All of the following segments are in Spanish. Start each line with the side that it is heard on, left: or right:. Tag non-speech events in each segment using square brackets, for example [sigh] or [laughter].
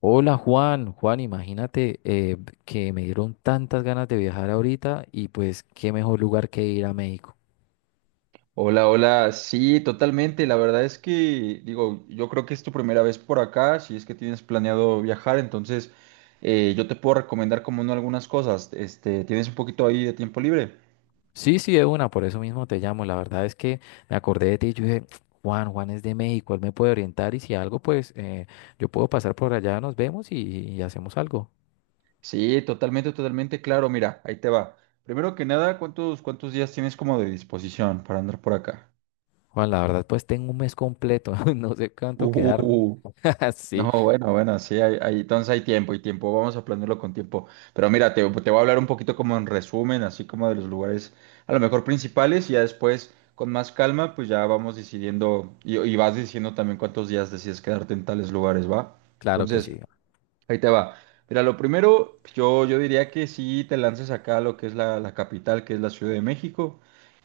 left: Hola Juan, Juan, imagínate que me dieron tantas ganas de viajar ahorita y pues qué mejor lugar que ir a México.
right: Hola, hola. Sí, totalmente. La verdad es que, digo, yo creo que es tu primera vez por acá, si es que tienes planeado viajar, entonces yo te puedo recomendar como no algunas cosas. Este, ¿tienes un poquito ahí de tiempo libre?
left: Sí, sí, de una, por eso mismo te llamo. La verdad es que me acordé de ti y yo dije, Juan, Juan es de México, él me puede orientar y si algo, pues yo puedo pasar por allá, nos vemos y hacemos algo.
right: Sí, totalmente, totalmente, claro. Mira, ahí te va. Primero que nada, ¿cuántos días tienes como de disposición para andar por acá?
left: Juan, la verdad, pues tengo un mes completo, [laughs] no sé cuánto quedarme.
right: Uh,
left: [laughs] Sí,
right: No, bueno, bueno, sí, entonces hay tiempo y tiempo, vamos a planearlo con tiempo. Pero mira, te voy a hablar un poquito como en resumen, así como de los lugares a lo mejor principales y ya después con más calma, pues ya vamos decidiendo y vas diciendo también cuántos días decides quedarte en tales lugares, ¿va?
left: claro que
right: Entonces,
left: sí.
right: Ahí te va. Mira, lo primero, yo diría que si te lances acá a lo que es la capital, que es la Ciudad de México.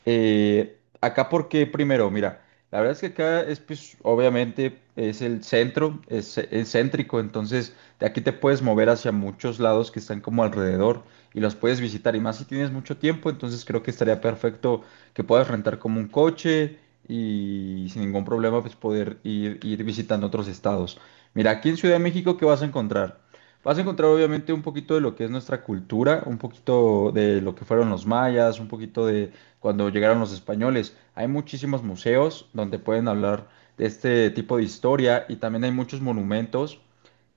right: Acá, ¿porque primero? Mira, la verdad es que acá es, pues, obviamente, es el centro, es céntrico, entonces de aquí te puedes mover hacia muchos lados que están como alrededor y los puedes visitar. Y más si tienes mucho tiempo, entonces creo que estaría perfecto que puedas rentar como un coche y sin ningún problema, pues, poder ir visitando otros estados. Mira, aquí en Ciudad de México, ¿qué vas a encontrar? Vas a encontrar obviamente un poquito de lo que es nuestra cultura, un poquito de lo que fueron los mayas, un poquito de cuando llegaron los españoles. Hay muchísimos museos donde pueden hablar de este tipo de historia y también hay muchos monumentos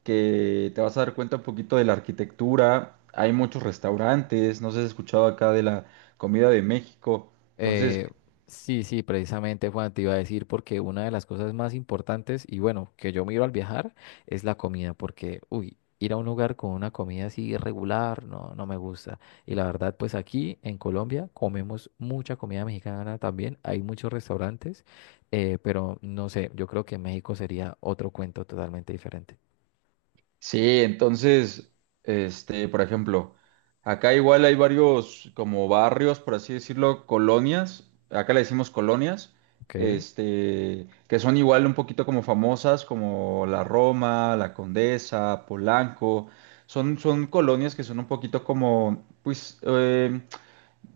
right: que te vas a dar cuenta un poquito de la arquitectura. Hay muchos restaurantes, no sé si has escuchado acá de la comida de México. Entonces,
left: Eh, sí, sí, precisamente Juan te iba a decir porque una de las cosas más importantes y bueno, que yo miro al viajar es la comida porque, uy, ir a un lugar con una comida así irregular no me gusta. Y la verdad, pues aquí en Colombia comemos mucha comida mexicana también, hay muchos restaurantes, pero no sé, yo creo que México sería otro cuento totalmente diferente.
right: Sí, entonces, este, por ejemplo, acá igual hay varios como barrios, por así decirlo, colonias, acá le decimos colonias,
left: Ok.
right: este, que son igual un poquito como famosas, como la Roma, la Condesa, Polanco, son colonias que son un poquito como, pues,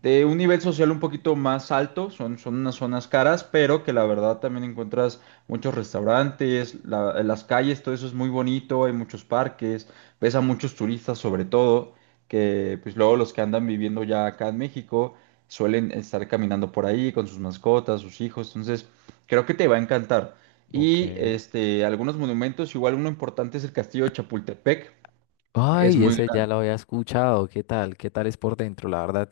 right: de un nivel social un poquito más alto, son unas zonas caras, pero que la verdad también encuentras muchos restaurantes, las calles, todo eso es muy bonito, hay muchos parques, ves a muchos turistas sobre todo, que pues luego los que andan viviendo ya acá en México suelen estar caminando por ahí con sus mascotas, sus hijos, entonces creo que te va a encantar.
left: Ok.
right: Y este, algunos monumentos, igual uno importante es el Castillo de Chapultepec, es
left: Ay,
right: muy
left: ese ya
right: grande.
left: lo había escuchado. ¿Qué tal? ¿Qué tal es por dentro? La verdad,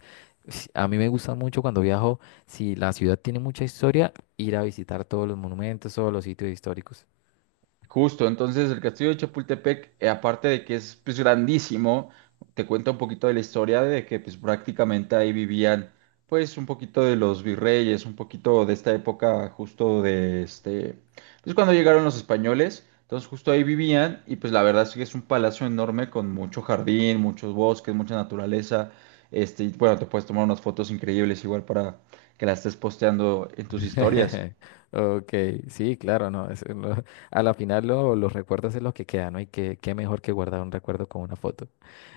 left: sí, a mí me gusta mucho cuando viajo, si la ciudad tiene mucha historia, ir a visitar todos los monumentos, todos los sitios históricos.
right: Justo, entonces el Castillo de Chapultepec, aparte de que es pues grandísimo, te cuenta un poquito de la historia de que pues prácticamente ahí vivían pues un poquito de los virreyes, un poquito de esta época justo de este, pues cuando llegaron los españoles, entonces justo ahí vivían y pues la verdad es que es un palacio enorme con mucho jardín, muchos bosques, mucha naturaleza, este, y bueno, te puedes tomar unas fotos increíbles igual para que las estés posteando en tus historias.
left: [laughs] Ok, sí, claro, no. Eso es a la final los recuerdos es lo que queda, ¿no? Y qué, qué mejor que guardar un recuerdo con una foto.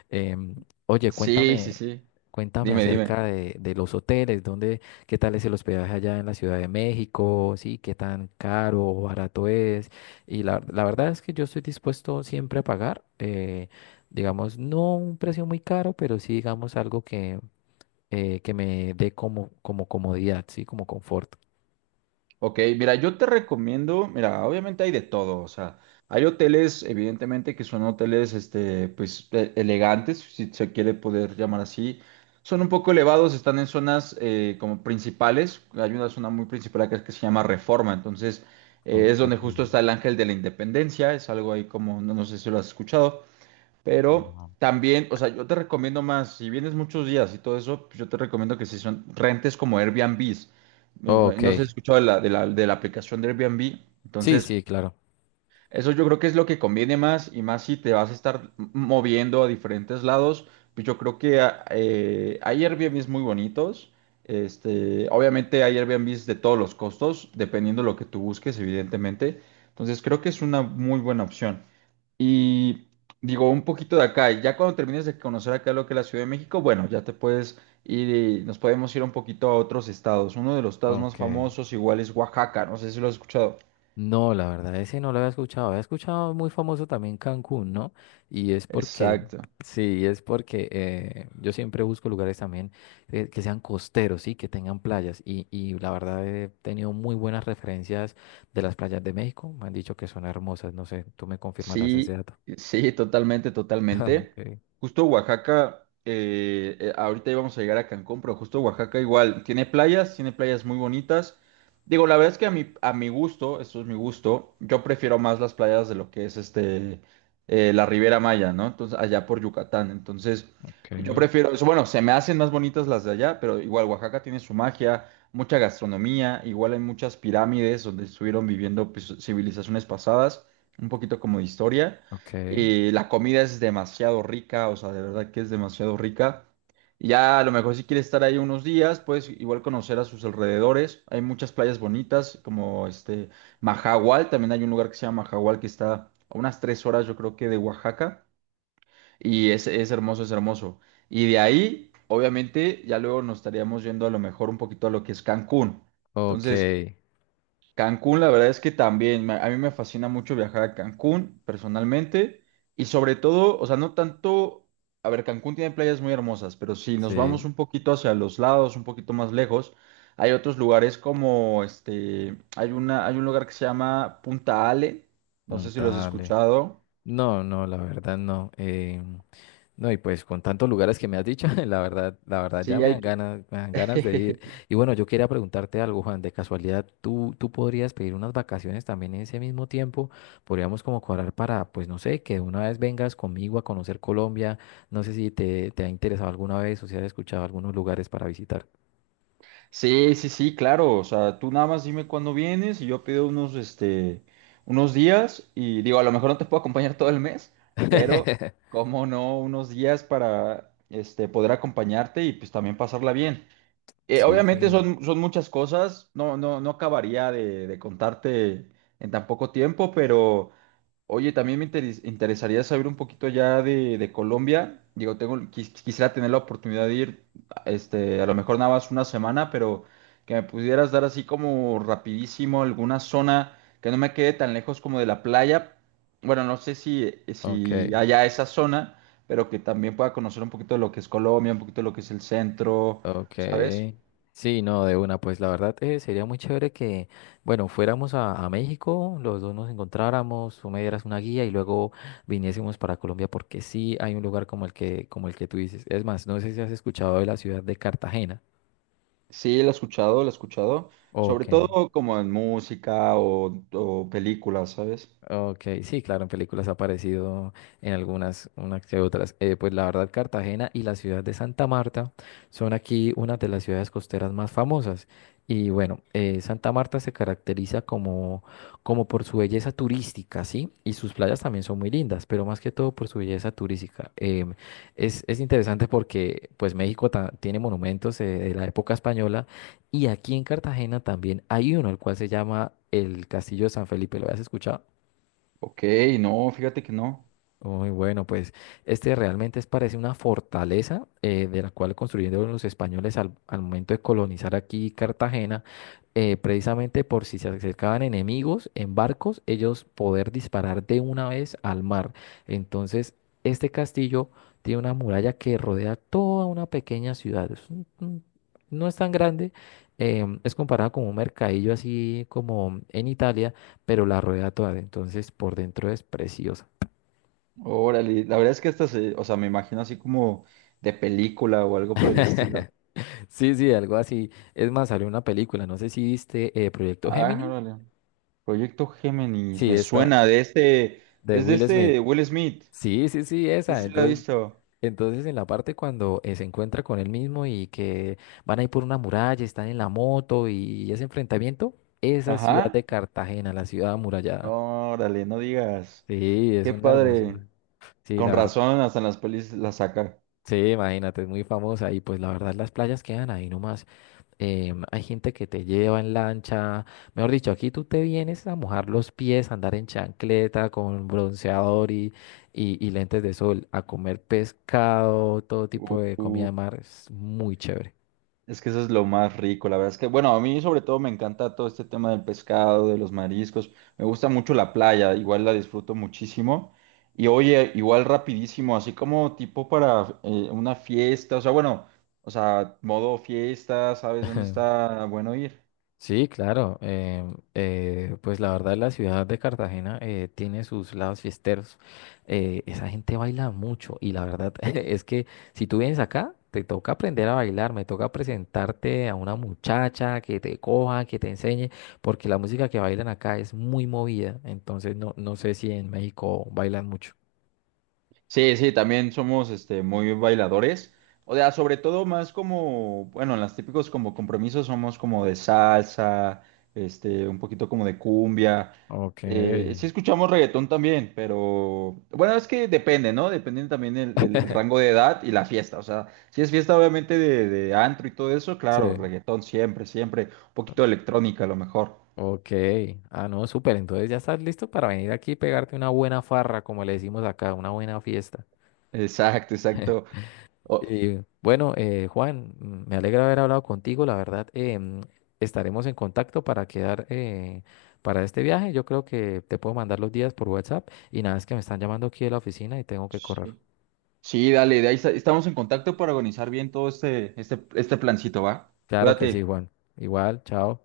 left: Em, oye,
right: Sí, sí,
left: cuéntame,
right: sí.
left: cuéntame
right: Dime,
left: acerca
right: dime.
left: de los hoteles, dónde, qué tal es el hospedaje allá en la Ciudad de México, sí, qué tan caro o barato es. Y la verdad es que yo estoy dispuesto siempre a pagar, digamos, no un precio muy caro, pero sí, digamos, algo que me dé como, como comodidad, sí, como confort.
right: Ok, mira, yo te recomiendo, mira, obviamente hay de todo, o sea, hay hoteles, evidentemente, que son hoteles, este, pues, elegantes, si se quiere poder llamar así. Son un poco elevados, están en zonas como principales. Hay una zona muy principal acá que se llama Reforma, entonces
left: Ok.
right: es donde justo está el Ángel de la Independencia, es algo ahí como, no, no sé si lo has escuchado. Pero
left: No.
right: también, o sea, yo te recomiendo más, si vienes muchos días y todo eso, pues yo te recomiendo que si son rentes como Airbnb.
left: Ok,
right: No se escuchó de la aplicación de Airbnb.
left: sí,
right: Entonces,
left: sí, claro.
right: eso yo creo que es lo que conviene más y más si te vas a estar moviendo a diferentes lados. Pues yo creo que hay Airbnbs muy bonitos. Este, obviamente hay Airbnbs de todos los costos, dependiendo de lo que tú busques, evidentemente. Entonces, creo que es una muy buena opción. Y digo, un poquito de acá, y ya cuando termines de conocer acá lo que es la Ciudad de México, bueno, ya te puedes ir, y nos podemos ir un poquito a otros estados. Uno de los estados más
left: Ok.
right: famosos igual es Oaxaca, no sé si lo has escuchado.
left: No, la verdad, ese no lo había escuchado. Había escuchado muy famoso también Cancún, ¿no? Y es
right: Exacto.
left: sí, es porque yo siempre busco lugares también que sean costeros, sí, que tengan playas. Y la verdad he tenido muy buenas referencias de las playas de México. Me han dicho que son hermosas. No sé, tú me confirmarás ese
right: Sí,
left: dato.
right: sí, totalmente, totalmente.
left: [laughs] Okay,
right: Justo Oaxaca, ahorita íbamos a llegar a Cancún, pero justo Oaxaca igual tiene playas muy bonitas. Digo, la verdad es que a mi gusto, eso es mi gusto, yo prefiero más las playas de lo que es este, la Riviera Maya, ¿no? Entonces, allá por Yucatán. Entonces, yo
left: okay,
right: prefiero eso. Bueno, se me hacen más bonitas las de allá, pero igual Oaxaca tiene su magia, mucha gastronomía, igual hay muchas pirámides donde estuvieron viviendo pues, civilizaciones pasadas un poquito como de historia.
left: okay,
right: La comida es demasiado rica, o sea, de verdad que es demasiado rica. Y ya a lo mejor si quieres estar ahí unos días, puedes igual conocer a sus alrededores. Hay muchas playas bonitas, como este Mahahual, también hay un lugar que se llama Mahahual que está a unas tres horas, yo creo que de Oaxaca. Y es hermoso, es hermoso. Y de ahí, obviamente, ya luego nos estaríamos yendo a lo mejor un poquito a lo que es Cancún. Entonces,
left: okay,
right: Cancún, la verdad es que también, a mí me fascina mucho viajar a Cancún personalmente y sobre todo, o sea, no tanto, a ver, Cancún tiene playas muy hermosas, pero si nos vamos
left: sí,
right: un poquito hacia los lados, un poquito más lejos, hay otros lugares como este, hay un lugar que se llama Punta Ale, no sé si lo has
left: puntale.
right: escuchado.
left: No, no, la verdad no. No, y pues con tantos lugares que me has dicho, [laughs] la verdad ya
right: Sí, hay que...
left: me dan ganas de ir.
right: [laughs]
left: Y bueno, yo quería preguntarte algo, Juan, de casualidad, tú podrías pedir unas vacaciones también en ese mismo tiempo? Podríamos como cuadrar para, pues no sé, que de una vez vengas conmigo a conocer Colombia. No sé si te ha interesado alguna vez o si has escuchado algunos lugares para visitar.
right: Sí, sí, sí, claro. O sea, tú nada más dime cuándo vienes y yo pido unos, este, unos días y digo, a lo mejor no te puedo acompañar todo el mes, pero
left: [laughs]
right: cómo no, unos días para, este, poder acompañarte y pues también pasarla bien.
left: Sí,
right: Obviamente
left: sí.
right: son muchas cosas, no acabaría de contarte en tan poco tiempo, pero oye, también me interesaría saber un poquito ya de Colombia. Digo, tengo, quisiera tener la oportunidad de ir, este, a lo mejor nada más una semana, pero que me pudieras dar así como rapidísimo alguna zona que no me quede tan lejos como de la playa. Bueno, no sé si, si
left: Ok.
right: haya esa zona, pero que también pueda conocer un poquito de lo que es Colombia, un poquito de lo que es el centro,
left: Ok.
right: ¿sabes?
left: Sí, no, de una, pues la verdad sería muy chévere que, bueno, fuéramos a México, los dos nos encontráramos, tú me dieras una guía y luego viniésemos para Colombia porque sí hay un lugar como el que tú dices. Es más, no sé si has escuchado de la ciudad de Cartagena.
right: Sí, lo he escuchado, lo he escuchado. Sobre
left: Ok.
right: todo como en música o películas, ¿sabes?
left: Ok, sí, claro, en películas ha aparecido en algunas, unas que otras. Pues la verdad, Cartagena y la ciudad de Santa Marta son aquí una de las ciudades costeras más famosas. Y bueno, Santa Marta se caracteriza como, como por su belleza turística, ¿sí? Y sus playas también son muy lindas, pero más que todo por su belleza turística. Es interesante porque pues México tiene monumentos de la época española y aquí en Cartagena también hay uno, el cual se llama el Castillo de San Felipe. ¿Lo habías escuchado?
right: Ok, no, fíjate que no.
left: Muy bueno, pues este realmente es, parece una fortaleza de la cual construyeron los españoles al momento de colonizar aquí Cartagena, precisamente por si se acercaban enemigos en barcos, ellos poder disparar de una vez al mar. Entonces, este castillo tiene una muralla que rodea toda una pequeña ciudad. Es no es tan grande, es comparado con un mercadillo así como en Italia, pero la rodea toda. Entonces, por dentro es preciosa.
right: Órale, la verdad es que esta se, o sea, me imagino así como de película o algo por el estilo.
left: Sí, sí, algo así. Es más, salió una película, no sé si viste Proyecto
right: Ah,
left: Gemini.
right: órale. Proyecto Géminis,
left: Sí,
right: me
left: esta
right: suena de este,
left: de
right: es de
left: Will Smith.
right: este Will Smith.
left: Sí, sí, sí,
right: Sí,
left: esa.
right: sí lo he
left: Entonces,
right: visto.
left: entonces en la parte cuando se encuentra con él mismo y que van a ir por una muralla, están en la moto y ese enfrentamiento, esa ciudad de
right: Ajá.
left: Cartagena, la ciudad amurallada.
right: Órale, no digas.
left: Sí, es
right: Qué
left: una
right: padre.
left: hermosura. Sí,
right: Con
left: la verdad.
right: razón, hasta en las pelis la saca.
left: Sí, imagínate, es muy famosa y pues la verdad las playas quedan ahí nomás. Hay gente que te lleva en lancha, mejor dicho, aquí tú te vienes a mojar los pies, a andar en chancleta con bronceador y lentes de sol, a comer pescado, todo
right: Uh,
left: tipo de comida
right: uh.
left: de mar, es muy chévere.
right: Es que eso es lo más rico, la verdad es que, bueno, a mí sobre todo me encanta todo este tema del pescado, de los mariscos, me gusta mucho la playa, igual la disfruto muchísimo. Y oye, igual rapidísimo, así como tipo para una fiesta, o sea, bueno, o sea, modo fiesta, ¿sabes dónde
left: [laughs]
right: está bueno ir?
left: Sí, claro. Pues la verdad, la ciudad de Cartagena tiene sus lados fiesteros. Eh, esa gente baila mucho y la verdad [laughs] es que si tú vienes acá, te toca aprender a bailar, me toca presentarte a una muchacha que te coja, que te enseñe, porque la música que bailan acá es muy movida. Entonces, no, no sé si en México bailan mucho.
right: Sí, sí, también somos este, muy bailadores. O sea, sobre todo más como, bueno, en las típicos como compromisos somos como de salsa, este, un poquito como de cumbia.
left: Ok,
right: Sí escuchamos reggaetón también, pero bueno, es que depende, ¿no? Depende también el rango de edad y la fiesta. O sea, si es fiesta obviamente de antro y todo eso, claro,
left: sí.
right: reggaetón siempre, siempre. Un poquito de electrónica a lo mejor.
left: Ok, ah no, súper, entonces ya estás listo para venir aquí y pegarte una buena farra, como le decimos acá, una buena fiesta.
right: Exacto, exacto. O-
left: Y bueno, Juan, me alegra haber hablado contigo. La verdad, estaremos en contacto para quedar para este viaje. Yo creo que te puedo mandar los días por WhatsApp. Y nada, es que me están llamando aquí de la oficina y tengo que correr.
right: sí. Sí, dale, de ahí estamos en contacto para organizar bien todo este plancito, ¿va?
left: Claro que sí,
right: Cuídate.
left: Juan. Igual, chao.